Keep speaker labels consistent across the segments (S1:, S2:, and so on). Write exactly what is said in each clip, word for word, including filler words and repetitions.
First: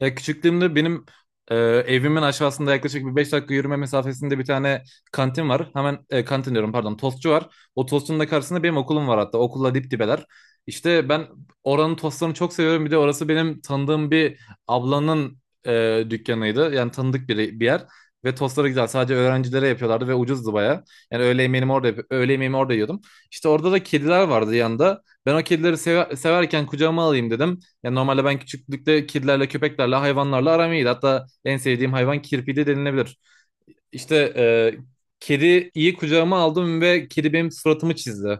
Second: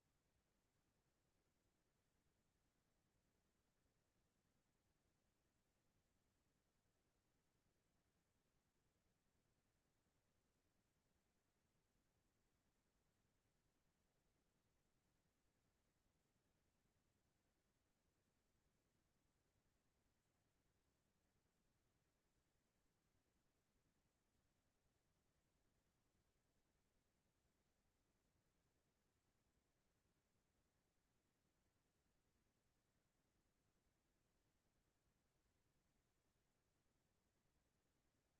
S1: Ya küçüklüğümde benim e, evimin aşağısında yaklaşık bir beş dakika yürüme mesafesinde bir tane kantin var. Hemen e, kantin diyorum, pardon, tostçu var. O tostçunun da karşısında benim okulum var hatta. Okulla dip dibeler. İşte ben oranın tostlarını çok seviyorum. Bir de orası benim tanıdığım bir ablanın e, dükkanıydı. Yani tanıdık bir, bir yer. Ve tostları güzel. Sadece öğrencilere yapıyorlardı ve ucuzdu baya. Yani öğle yemeğimi orada, yap- öğle yemeğimi orada yiyordum. İşte orada da kediler vardı yanında. Ben o kedileri seve- severken kucağıma alayım dedim. Yani normalde ben küçüklükte kedilerle, köpeklerle, hayvanlarla aram iyiydi. Hatta en sevdiğim hayvan kirpiydi denilebilir. İşte e, kedi iyi, kucağıma aldım ve kedi benim suratımı çizdi,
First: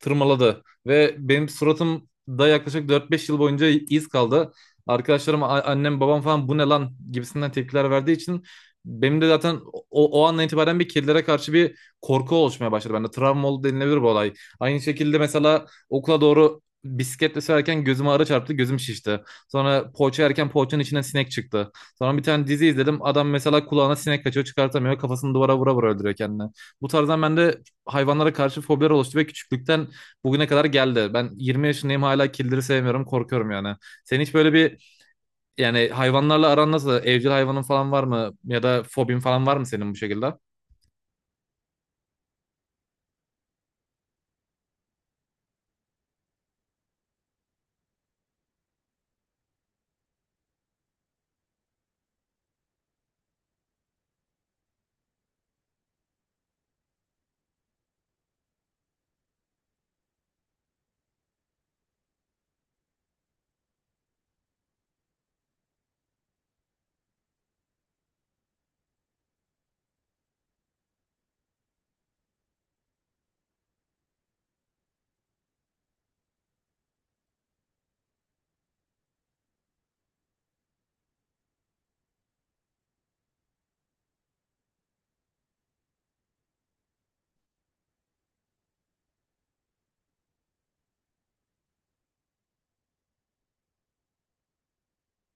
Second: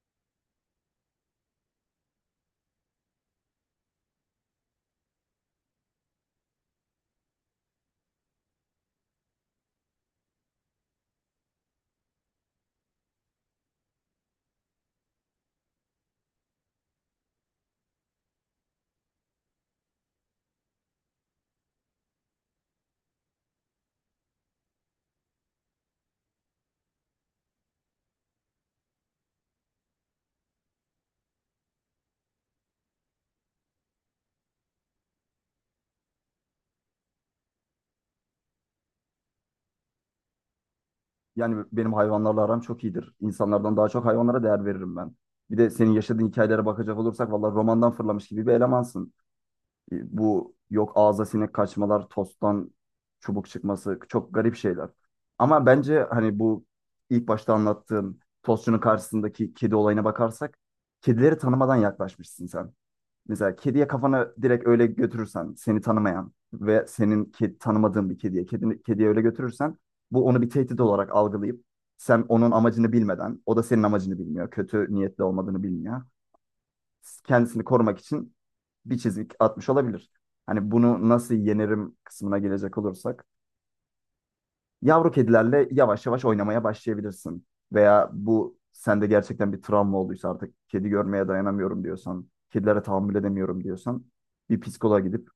S1: tırmaladı. Ve benim suratımda yaklaşık dört beş yıl boyunca iz kaldı. Arkadaşlarım, a- annem, babam falan bu ne lan gibisinden tepkiler verdiği için benim de zaten o, o andan itibaren bir kedilere karşı bir korku oluşmaya başladı bende. Travma oldu denilebilir bu olay. Aynı şekilde mesela okula doğru bisikletle sürerken gözüme arı çarptı, gözüm şişti. Sonra poğaça yerken poğaçanın içinden sinek çıktı. Sonra bir tane dizi izledim. Adam mesela kulağına sinek kaçıyor, çıkartamıyor. Kafasını duvara vura vura öldürüyor kendini. Bu tarzdan bende hayvanlara karşı fobiler oluştu ve küçüklükten bugüne kadar geldi. Ben yirmi yaşındayım, hala kildiri sevmiyorum, korkuyorum yani. Senin hiç böyle bir, yani hayvanlarla aran nasıl? Evcil hayvanın falan var mı? Ya da fobin falan var mı senin bu şekilde?
S2: Yani benim hayvanlarla aram çok iyidir. İnsanlardan daha çok hayvanlara değer veririm ben. Bir de senin yaşadığın hikayelere bakacak olursak vallahi romandan fırlamış gibi bir elemansın. E, Bu yok ağza sinek kaçmalar, tosttan çubuk çıkması çok garip şeyler. Ama bence hani bu ilk başta anlattığım tostçunun karşısındaki kedi olayına bakarsak kedileri tanımadan yaklaşmışsın sen. Mesela kediye kafana direkt öyle götürürsen seni tanımayan ve senin ke- tanımadığın bir kediye kedi kediye öyle götürürsen bu onu bir tehdit olarak algılayıp sen onun amacını bilmeden o da senin amacını bilmiyor. Kötü niyetli olmadığını bilmiyor. Kendisini korumak için bir çizik atmış olabilir. Hani bunu nasıl yenerim kısmına gelecek olursak yavru kedilerle yavaş yavaş oynamaya başlayabilirsin. Veya bu sende gerçekten bir travma olduysa artık kedi görmeye dayanamıyorum diyorsan, kedilere tahammül edemiyorum diyorsan bir psikoloğa gidip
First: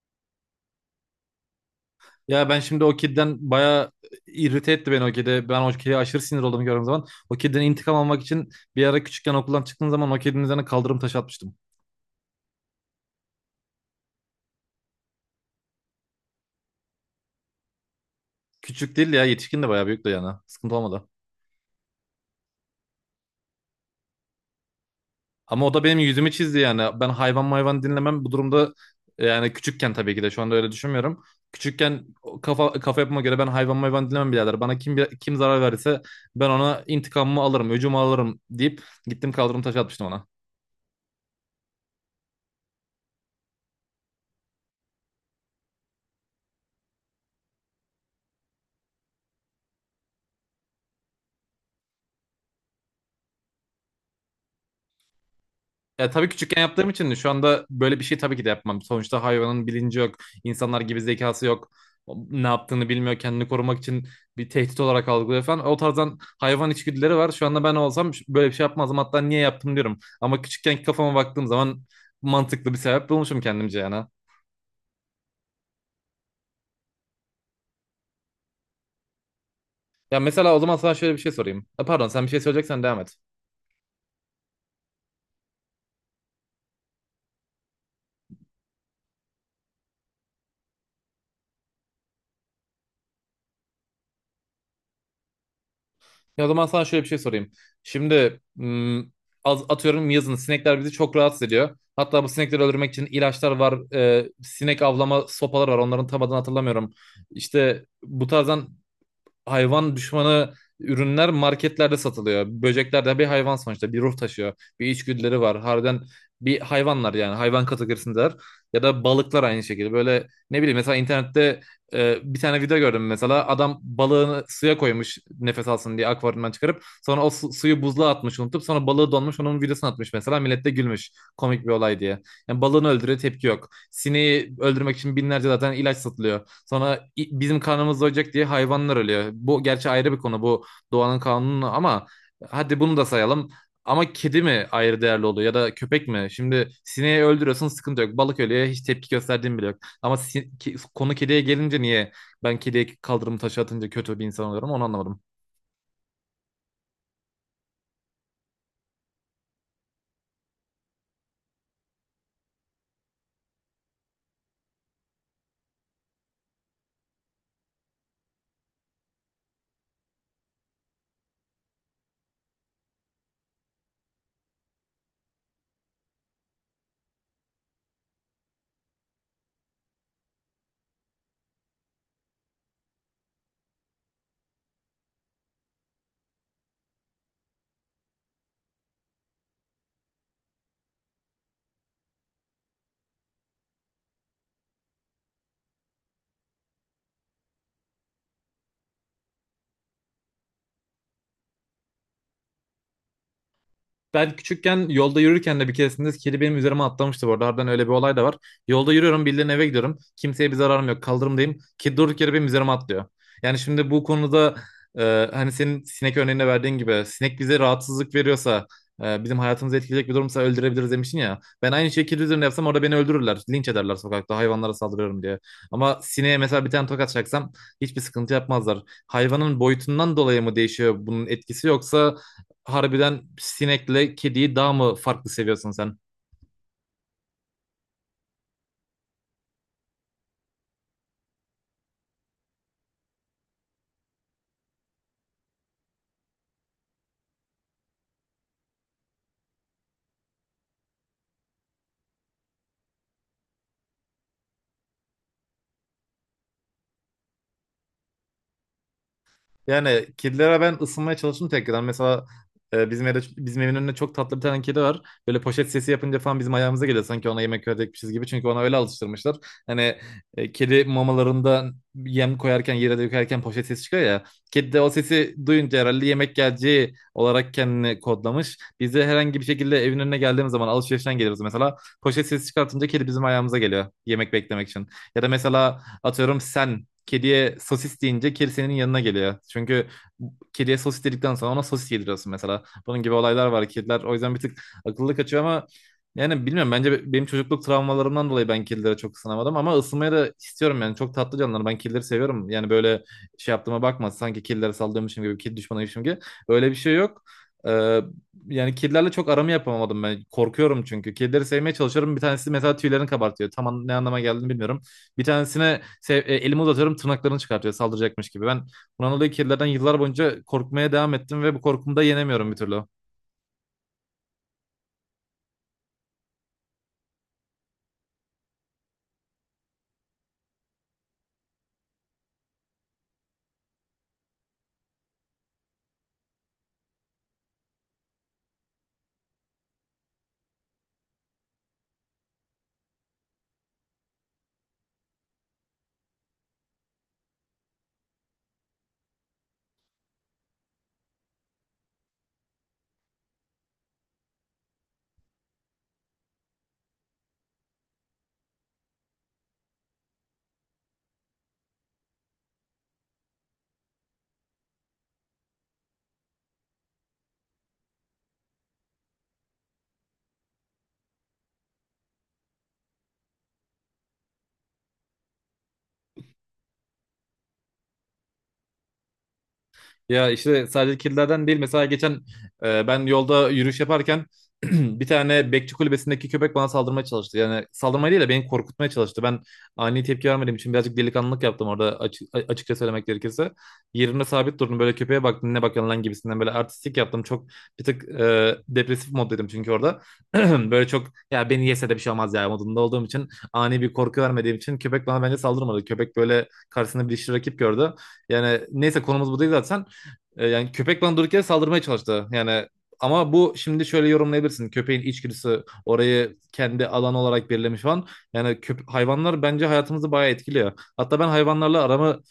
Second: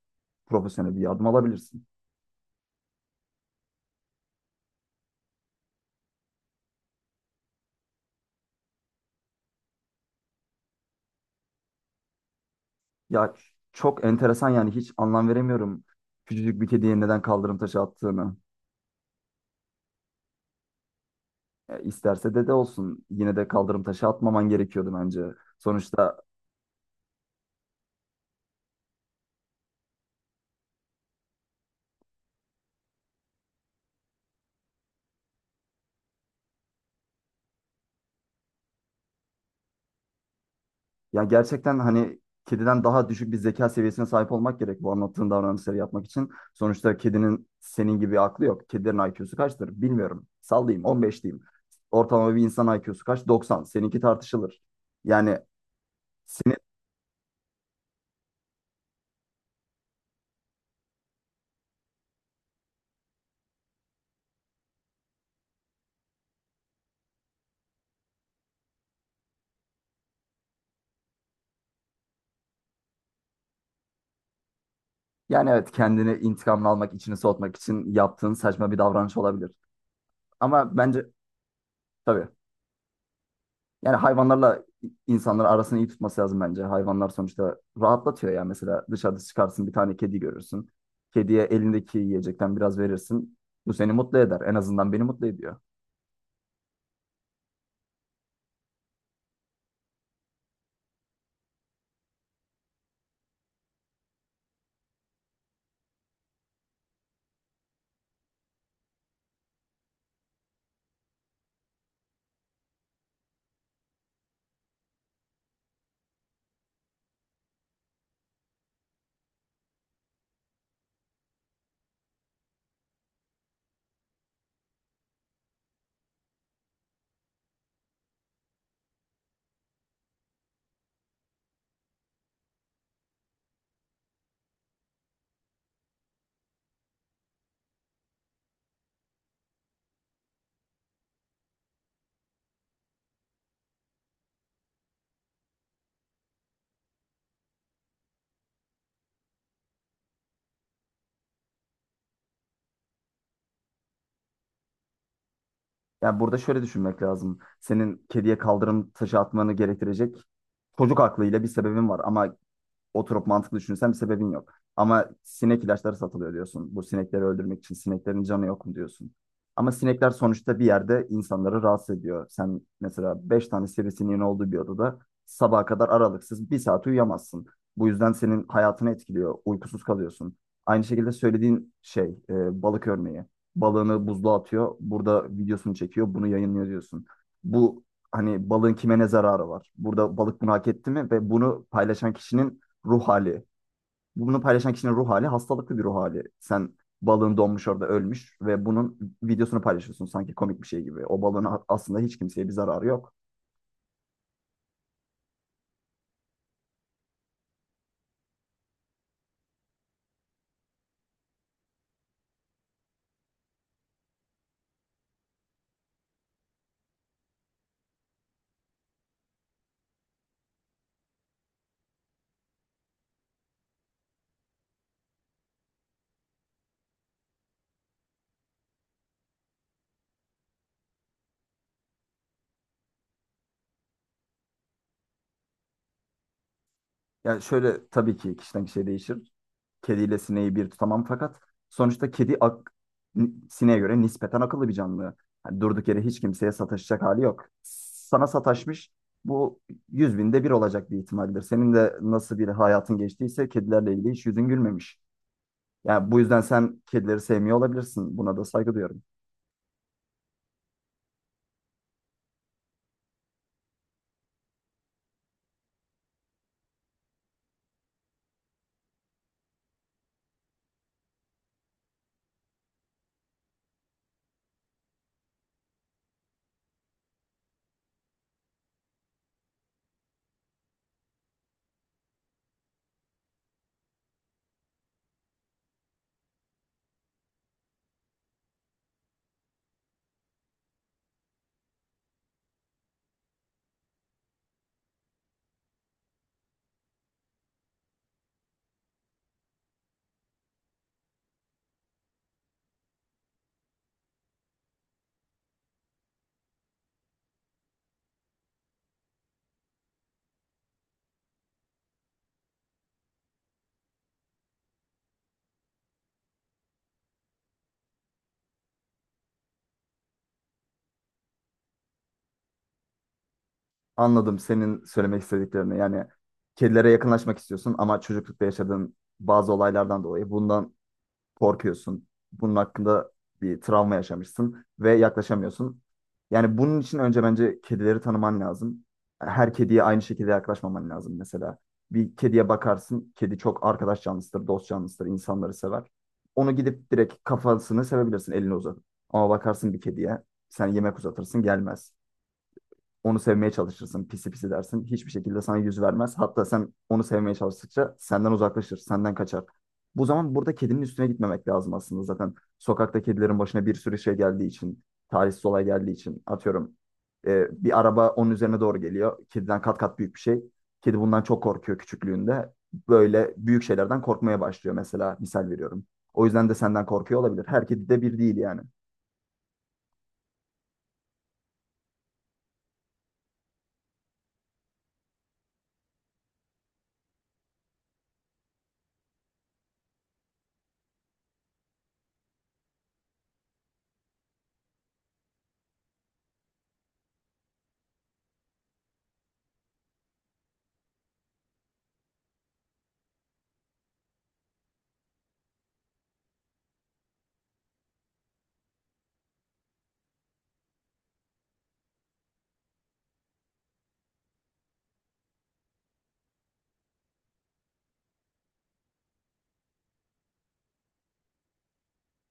S2: profesyonel bir yardım alabilirsin.
S1: Ya ben şimdi o kediden baya irrite etti beni o kedi. Ben o kediye aşırı sinir olduğumu gördüğüm zaman. O kediden intikam almak için bir ara küçükken okuldan çıktığım zaman o kedinin üzerine kaldırım taşı atmıştım.
S2: Ya çok enteresan, yani hiç anlam veremiyorum küçücük bir kediye neden kaldırım taşı attığını.
S1: Küçük değil ya, yetişkin de bayağı büyük de yani. Sıkıntı olmadı.
S2: E, isterse dede olsun yine de kaldırım taşı atmaman gerekiyordu bence.
S1: Ama o da benim
S2: Sonuçta
S1: yüzümü çizdi yani. Ben hayvan mayvan dinlemem. Bu durumda yani küçükken, tabii ki de şu anda öyle düşünmüyorum. Küçükken o kafa kafa yapıma göre ben hayvan mayvan dinlemem birader. Bana kim, kim zarar verirse ben ona intikamımı alırım, öcümü alırım deyip gittim, kaldırım taşı atmıştım ona.
S2: Ya gerçekten hani kediden daha düşük bir zeka seviyesine sahip olmak gerek bu anlattığın davranışları yapmak için. Sonuçta kedinin senin gibi aklı yok. Kedilerin I Q'su kaçtır? Bilmiyorum. Sallayayım on beş diyeyim. Ortalama bir insan I Q'su kaç? doksan. Seninki tartışılır. Yani
S1: Ya tabii
S2: seni
S1: küçükken yaptığım için şu anda böyle bir şey tabii ki de yapmam. Sonuçta hayvanın bilinci yok. İnsanlar gibi zekası yok. O ne yaptığını bilmiyor. Kendini korumak için bir tehdit olarak algılıyor falan. O tarzdan hayvan içgüdüleri var. Şu anda ben olsam ş- böyle bir şey yapmazdım. Hatta niye yaptım diyorum. Ama küçükkenki kafama baktığım zaman mantıklı bir sebep bulmuşum kendimce yani.
S2: yani evet, kendini intikamını almak, içini soğutmak için yaptığın saçma bir davranış olabilir.
S1: Ya mesela o zaman
S2: Ama
S1: sana
S2: bence
S1: şöyle bir şey sorayım. Ha, pardon, sen
S2: tabii
S1: bir şey söyleyeceksen devam et.
S2: Yani hayvanlarla insanlar arasını iyi tutması lazım bence. Hayvanlar sonuçta rahatlatıyor ya. Mesela dışarıda çıkarsın, bir tane kedi görürsün. Kediye elindeki yiyecekten biraz verirsin. Bu seni mutlu eder. En azından beni mutlu ediyor.
S1: Ya o zaman sana şöyle bir şey sorayım. Şimdi m, az atıyorum, yazın sinekler bizi çok rahatsız ediyor. Hatta bu sinekleri öldürmek için ilaçlar var. E, sinek avlama sopalar var. Onların tam adını hatırlamıyorum. İşte bu tarzdan hayvan düşmanı ürünler marketlerde satılıyor. Böcekler de bir hayvan sonuçta. Bir ruh taşıyor. Bir içgüdüleri var. Harbiden bir hayvanlar yani. Hayvan kategorisindeler. Ya da balıklar aynı şekilde. Böyle ne bileyim, mesela internette e, bir tane video gördüm mesela. Adam balığını suya koymuş nefes alsın diye akvaryumdan çıkarıp. Sonra o su- suyu buzluğa atmış unutup. Sonra balığı donmuş, onun videosunu atmış mesela. Millet de gülmüş. Komik bir olay diye. Yani balığını öldürüyor, tepki yok. Sineği öldürmek için binlerce zaten ilaç satılıyor. Sonra i- bizim karnımız doyacak diye hayvanlar ölüyor. Bu gerçi ayrı bir konu, bu doğanın kanunu, ama hadi bunu da sayalım. Ama kedi mi ayrı değerli oluyor ya da köpek mi? Şimdi sineği öldürüyorsun, sıkıntı yok. Balık ölüyor, hiç tepki gösterdiğin bile yok. Ama si- ki- konu kediye gelince niye ben kediye kaldırımı taşı atınca kötü bir insan oluyorum onu anlamadım.
S2: Yani burada şöyle düşünmek lazım. Senin kediye kaldırım taşı atmanı gerektirecek çocuk aklıyla bir sebebin var. Ama oturup mantıklı düşünsen bir sebebin yok. Ama sinek ilaçları satılıyor diyorsun. Bu sinekleri öldürmek için sineklerin canı yok mu diyorsun. Ama sinekler sonuçta bir yerde insanları rahatsız ediyor. Sen mesela beş tane sivrisineğin olduğu bir odada sabaha kadar aralıksız bir saat uyuyamazsın. Bu yüzden senin hayatını etkiliyor. Uykusuz kalıyorsun. Aynı şekilde söylediğin şey, e, balık örneği. Balığını buzluğa atıyor. Burada videosunu çekiyor. Bunu yayınlıyor diyorsun. Bu, hani balığın kime ne zararı var? Burada balık bunu hak etti mi? Ve bunu paylaşan kişinin ruh hali. Bunu paylaşan kişinin ruh hali hastalıklı bir ruh hali. Sen balığın donmuş, orada ölmüş ve bunun videosunu paylaşıyorsun sanki komik bir şey gibi. O balığın a- aslında hiç kimseye bir zararı yok.
S1: Ben küçükken yolda yürürken de bir keresinde kedi benim üzerime atlamıştı bu arada. Harbiden öyle bir olay da var. Yolda yürüyorum, birilerinin eve gidiyorum. Kimseye bir zararım yok. Kaldırımdayım. Kedi durduk yere benim üzerime atlıyor. Yani şimdi bu konuda, e, hani senin sinek örneğinde verdiğin gibi sinek bize rahatsızlık veriyorsa, e, bizim hayatımızı etkileyecek bir durumsa öldürebiliriz demiştin ya. Ben aynı şeyi kedi üzerine yapsam orada beni öldürürler. Linç ederler, sokakta hayvanlara saldırıyorum diye. Ama sineğe mesela bir tane tokat çaksam hiçbir sıkıntı yapmazlar. Hayvanın boyutundan dolayı mı değişiyor bunun etkisi, yoksa harbiden sinekle kediyi daha mı farklı seviyorsun sen?
S2: Yani şöyle, tabii ki kişiden kişiye değişir. Kediyle sineği bir tutamam fakat sonuçta kedi ak ni- sineğe göre nispeten akıllı bir canlı. Yani durduk yere hiç kimseye sataşacak hali yok. Sana sataşmış, bu yüz binde bir olacak bir ihtimaldir. Senin de nasıl bir hayatın geçtiyse kedilerle ilgili hiç yüzün gülmemiş. Yani bu yüzden sen kedileri sevmiyor olabilirsin. Buna da saygı duyuyorum.
S1: Yani kedilere ben ısınmaya çalıştım tekrardan. Mesela e, bizim evde, bizim evin önünde çok tatlı bir tane kedi var. Böyle poşet sesi yapınca falan bizim ayağımıza geliyor. Sanki ona yemek verecekmişiz gibi. Çünkü ona öyle alıştırmışlar. Hani e, kedi mamalarında yem koyarken, yere de dökerken poşet sesi çıkıyor ya. Kedi de o sesi duyunca herhalde yemek geleceği olarak kendini kodlamış. Biz de herhangi bir şekilde evin önüne geldiğimiz zaman alışverişten geliyoruz mesela. Poşet sesi çıkartınca kedi bizim ayağımıza geliyor yemek beklemek için. Ya da mesela atıyorum, sen kediye sosis deyince kedi senin yanına geliyor. Çünkü kediye sosis dedikten sonra ona sosis yediriyorsun mesela. Bunun gibi olaylar var kediler. O yüzden bir tık akıllı kaçıyor ama yani bilmiyorum, bence be- benim çocukluk travmalarımdan dolayı ben kedilere çok ısınamadım ama ısınmayı da istiyorum yani, çok tatlı canlılar, ben kedileri seviyorum yani. Böyle şey yaptığıma bakma, sanki kedilere saldırmışım gibi, kedi düşmanıymışım gibi, öyle bir şey yok. Ee, Yani kedilerle çok aramı yapamadım ben. Korkuyorum çünkü. Kedileri sevmeye çalışıyorum. Bir tanesi mesela tüylerini kabartıyor. Tam an- ne anlama geldiğini bilmiyorum. Bir tanesine se- e, elimi uzatıyorum, tırnaklarını çıkartıyor saldıracakmış gibi. Ben bundan dolayı kedilerden yıllar boyunca korkmaya devam ettim ve bu korkumu da yenemiyorum bir türlü.
S2: Anladım senin söylemek istediklerini. Yani kedilere yakınlaşmak istiyorsun ama çocuklukta yaşadığın bazı olaylardan dolayı bundan korkuyorsun. Bunun hakkında bir travma yaşamışsın ve yaklaşamıyorsun. Yani bunun için önce bence kedileri tanıman lazım. Her kediye aynı şekilde yaklaşmaman lazım mesela. Bir kediye bakarsın, kedi çok arkadaş canlısıdır, dost canlısıdır, insanları sever. Onu gidip direkt kafasını sevebilirsin elini uzatıp. Ama bakarsın bir kediye, sen yemek uzatırsın gelmez, onu sevmeye çalışırsın. Pisi pisi dersin. Hiçbir şekilde sana yüz vermez. Hatta sen onu sevmeye çalıştıkça senden uzaklaşır, senden kaçar. Bu zaman burada kedinin üstüne gitmemek lazım aslında zaten. Sokakta kedilerin başına bir sürü şey geldiği için, talihsiz olay geldiği için atıyorum. e, bir araba onun üzerine doğru geliyor. Kediden kat kat büyük bir şey. Kedi bundan çok korkuyor küçüklüğünde. Böyle büyük şeylerden korkmaya başlıyor mesela, misal veriyorum. O yüzden de senden korkuyor olabilir. Her kedi de bir değil yani.
S1: Ya işte sadece kirlilerden değil. Mesela geçen e, ben yolda yürüyüş yaparken bir tane bekçi kulübesindeki köpek bana saldırmaya çalıştı. Yani saldırmaya değil de beni korkutmaya çalıştı. Ben ani tepki vermediğim için birazcık delikanlılık yaptım orada açık, açıkça söylemek gerekirse. Yerine sabit durdum, böyle köpeğe baktım, ne bakıyorsun lan gibisinden böyle artistik yaptım. Çok bir tık e, depresif moddaydım çünkü orada. Böyle çok ya, beni yese de bir şey olmaz ya modunda olduğum için, ani bir korku vermediğim için köpek bana bence saldırmadı. Köpek böyle karşısında bir dişli rakip gördü. Yani neyse, konumuz bu değil zaten. E, yani köpek bana durduk yere saldırmaya çalıştı. Yani ama bu şimdi şöyle yorumlayabilirsin. Köpeğin içgüdüsü orayı kendi alan olarak belirlemiş falan. Yani köp- hayvanlar bence hayatımızı bayağı etkiliyor. Hatta ben hayvanlarla aramı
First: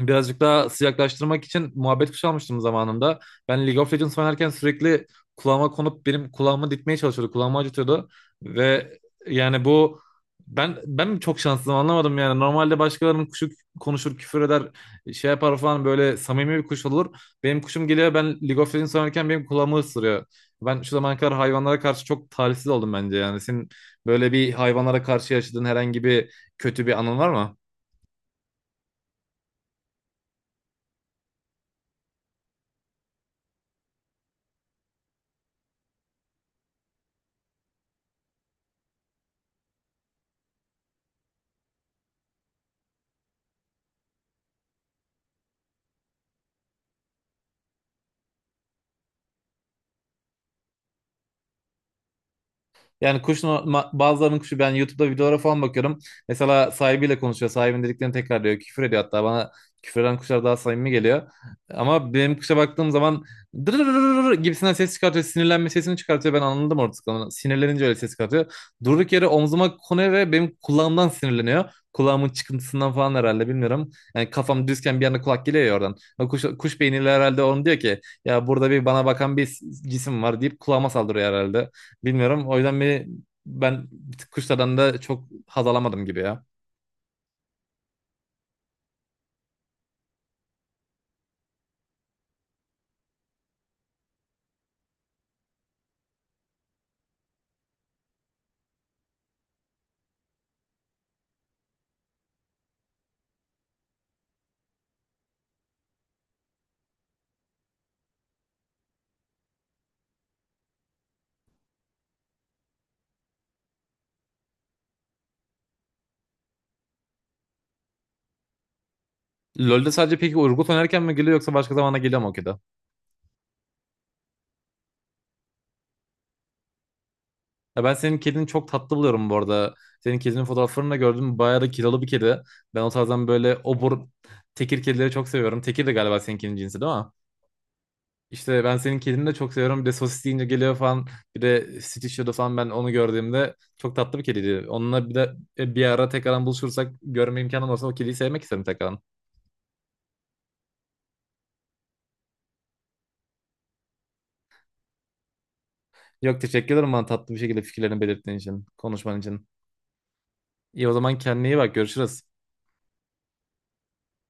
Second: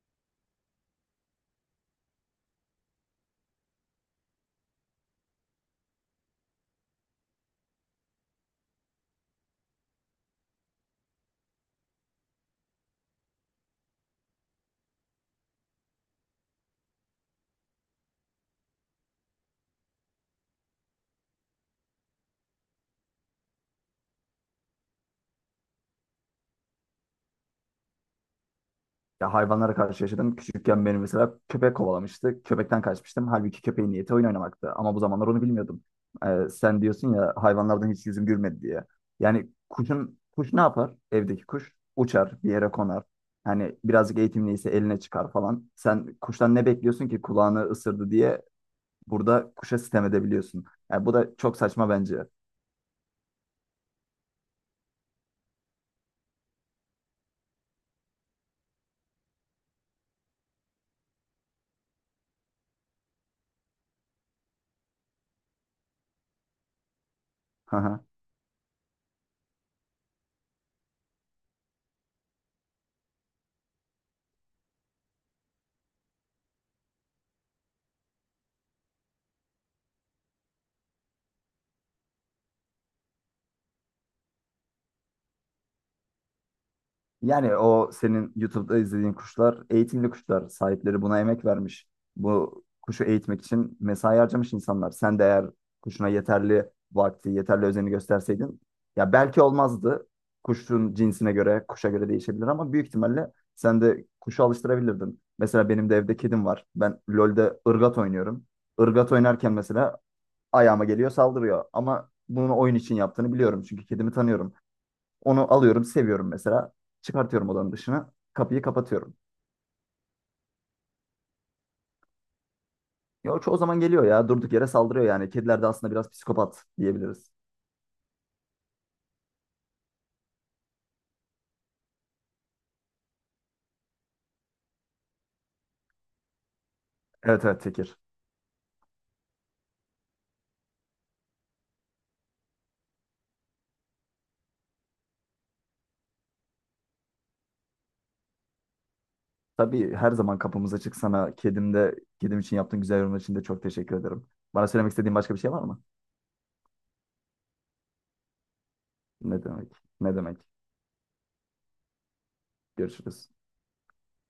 S1: birazcık daha sıcaklaştırmak için muhabbet kuşu almıştım zamanında. Ben League of Legends oynarken sürekli kulağıma konup benim kulağımı dikmeye çalışıyordu. Kulağımı acıtıyordu. Ve yani bu, ben ben mi çok şanslıyım anlamadım yani. Normalde başkalarının kuşu konuşur, küfür eder, şey yapar falan, böyle samimi bir kuş olur. Benim kuşum geliyor, ben League of Legends oynarken benim kulağımı ısırıyor. Ben şu zamana kadar hayvanlara karşı çok talihsiz oldum bence yani. Senin böyle bir, hayvanlara karşı yaşadığın herhangi bir kötü bir anın var mı?
S2: Ya hayvanlara karşı yaşadım. Küçükken beni mesela köpek kovalamıştı. Köpekten kaçmıştım. Halbuki köpeğin niyeti oyun oynamaktı. Ama bu zamanlar onu bilmiyordum. Ee, sen diyorsun ya hayvanlardan hiç yüzüm gülmedi diye. Yani kuşun, kuş ne yapar? Evdeki kuş uçar, bir yere konar. Hani birazcık eğitimliyse eline çıkar falan. Sen kuştan ne bekliyorsun ki kulağını ısırdı diye burada kuşa sitem edebiliyorsun. Yani bu da çok saçma bence.
S1: Yani kuşun ma- bazılarının kuşu, ben YouTube'da videolara falan bakıyorum. Mesela sahibiyle konuşuyor. Sahibinin dediklerini tekrar diyor. Küfür ediyor hatta, bana küfreden kuşlar daha samimi geliyor. Ama benim kuşa baktığım zaman dırırırır gibisinden ses çıkartıyor. Sinirlenme sesini çıkartıyor. Ben anladım artık onu. Sinirlenince öyle ses çıkartıyor. Durduk yere omzuma konuyor ve benim kulağımdan sinirleniyor. Kulağımın çıkıntısından falan herhalde, bilmiyorum. Yani kafam düzken bir anda kulak geliyor ya oradan. O kuş, kuş beyniyle herhalde onu diyor ki, ya burada bir, bana bakan bir cisim var deyip kulağıma saldırıyor herhalde. Bilmiyorum. O yüzden beni, ben bir tık kuşlardan da çok haz alamadım gibi ya.
S2: Yani o senin YouTube'da izlediğin kuşlar eğitimli kuşlar. Sahipleri buna emek vermiş. Bu kuşu eğitmek için mesai harcamış insanlar. Sen de eğer kuşuna yeterli vakti, yeterli özeni gösterseydin ya belki olmazdı. Kuşun cinsine göre, kuşa göre değişebilir ama büyük ihtimalle sen de kuşu alıştırabilirdin. Mesela benim de evde kedim var. Ben LoL'de ırgat oynuyorum. Irgat oynarken mesela ayağıma geliyor, saldırıyor. Ama bunu oyun için yaptığını biliyorum çünkü kedimi tanıyorum. Onu alıyorum, seviyorum mesela. Çıkartıyorum odanın dışına. Kapıyı kapatıyorum.
S1: LoL'de sadece peki Urgot oynarken mi geliyor yoksa başka zamana geliyor mu o kedi?
S2: Ya o çoğu zaman geliyor ya. Durduk yere saldırıyor yani. Kediler de aslında biraz psikopat diyebiliriz.
S1: Ya ben senin kedini çok tatlı buluyorum bu arada. Senin kedinin fotoğraflarını da gördüm. Bayağı da kilolu bir kedi. Ben o tarzdan böyle obur tekir kedileri çok seviyorum. Tekir de galiba senin kedinin cinsi değil mi?
S2: Evet, evet, Tekir.
S1: İşte ben senin kedini de çok seviyorum. Bir de sosis deyince geliyor falan. Bir de Stitcher'da falan ben onu gördüğümde çok tatlı bir kediydi. Onunla bir de e, bir ara tekrardan buluşursak, görme imkanım olsa o kediyi sevmek isterim tekrardan.
S2: Tabii her zaman kapımız açık sana. Kedim de, kedim için yaptığın güzel yorumlar için de çok teşekkür ederim. Bana söylemek istediğin başka bir şey var mı?
S1: Yok, teşekkür ederim bana tatlı bir şekilde fikirlerini belirttiğin için, konuşman
S2: Ne
S1: için.
S2: demek? Ne demek?
S1: İyi, o zaman kendine iyi bak, görüşürüz.
S2: Görüşürüz.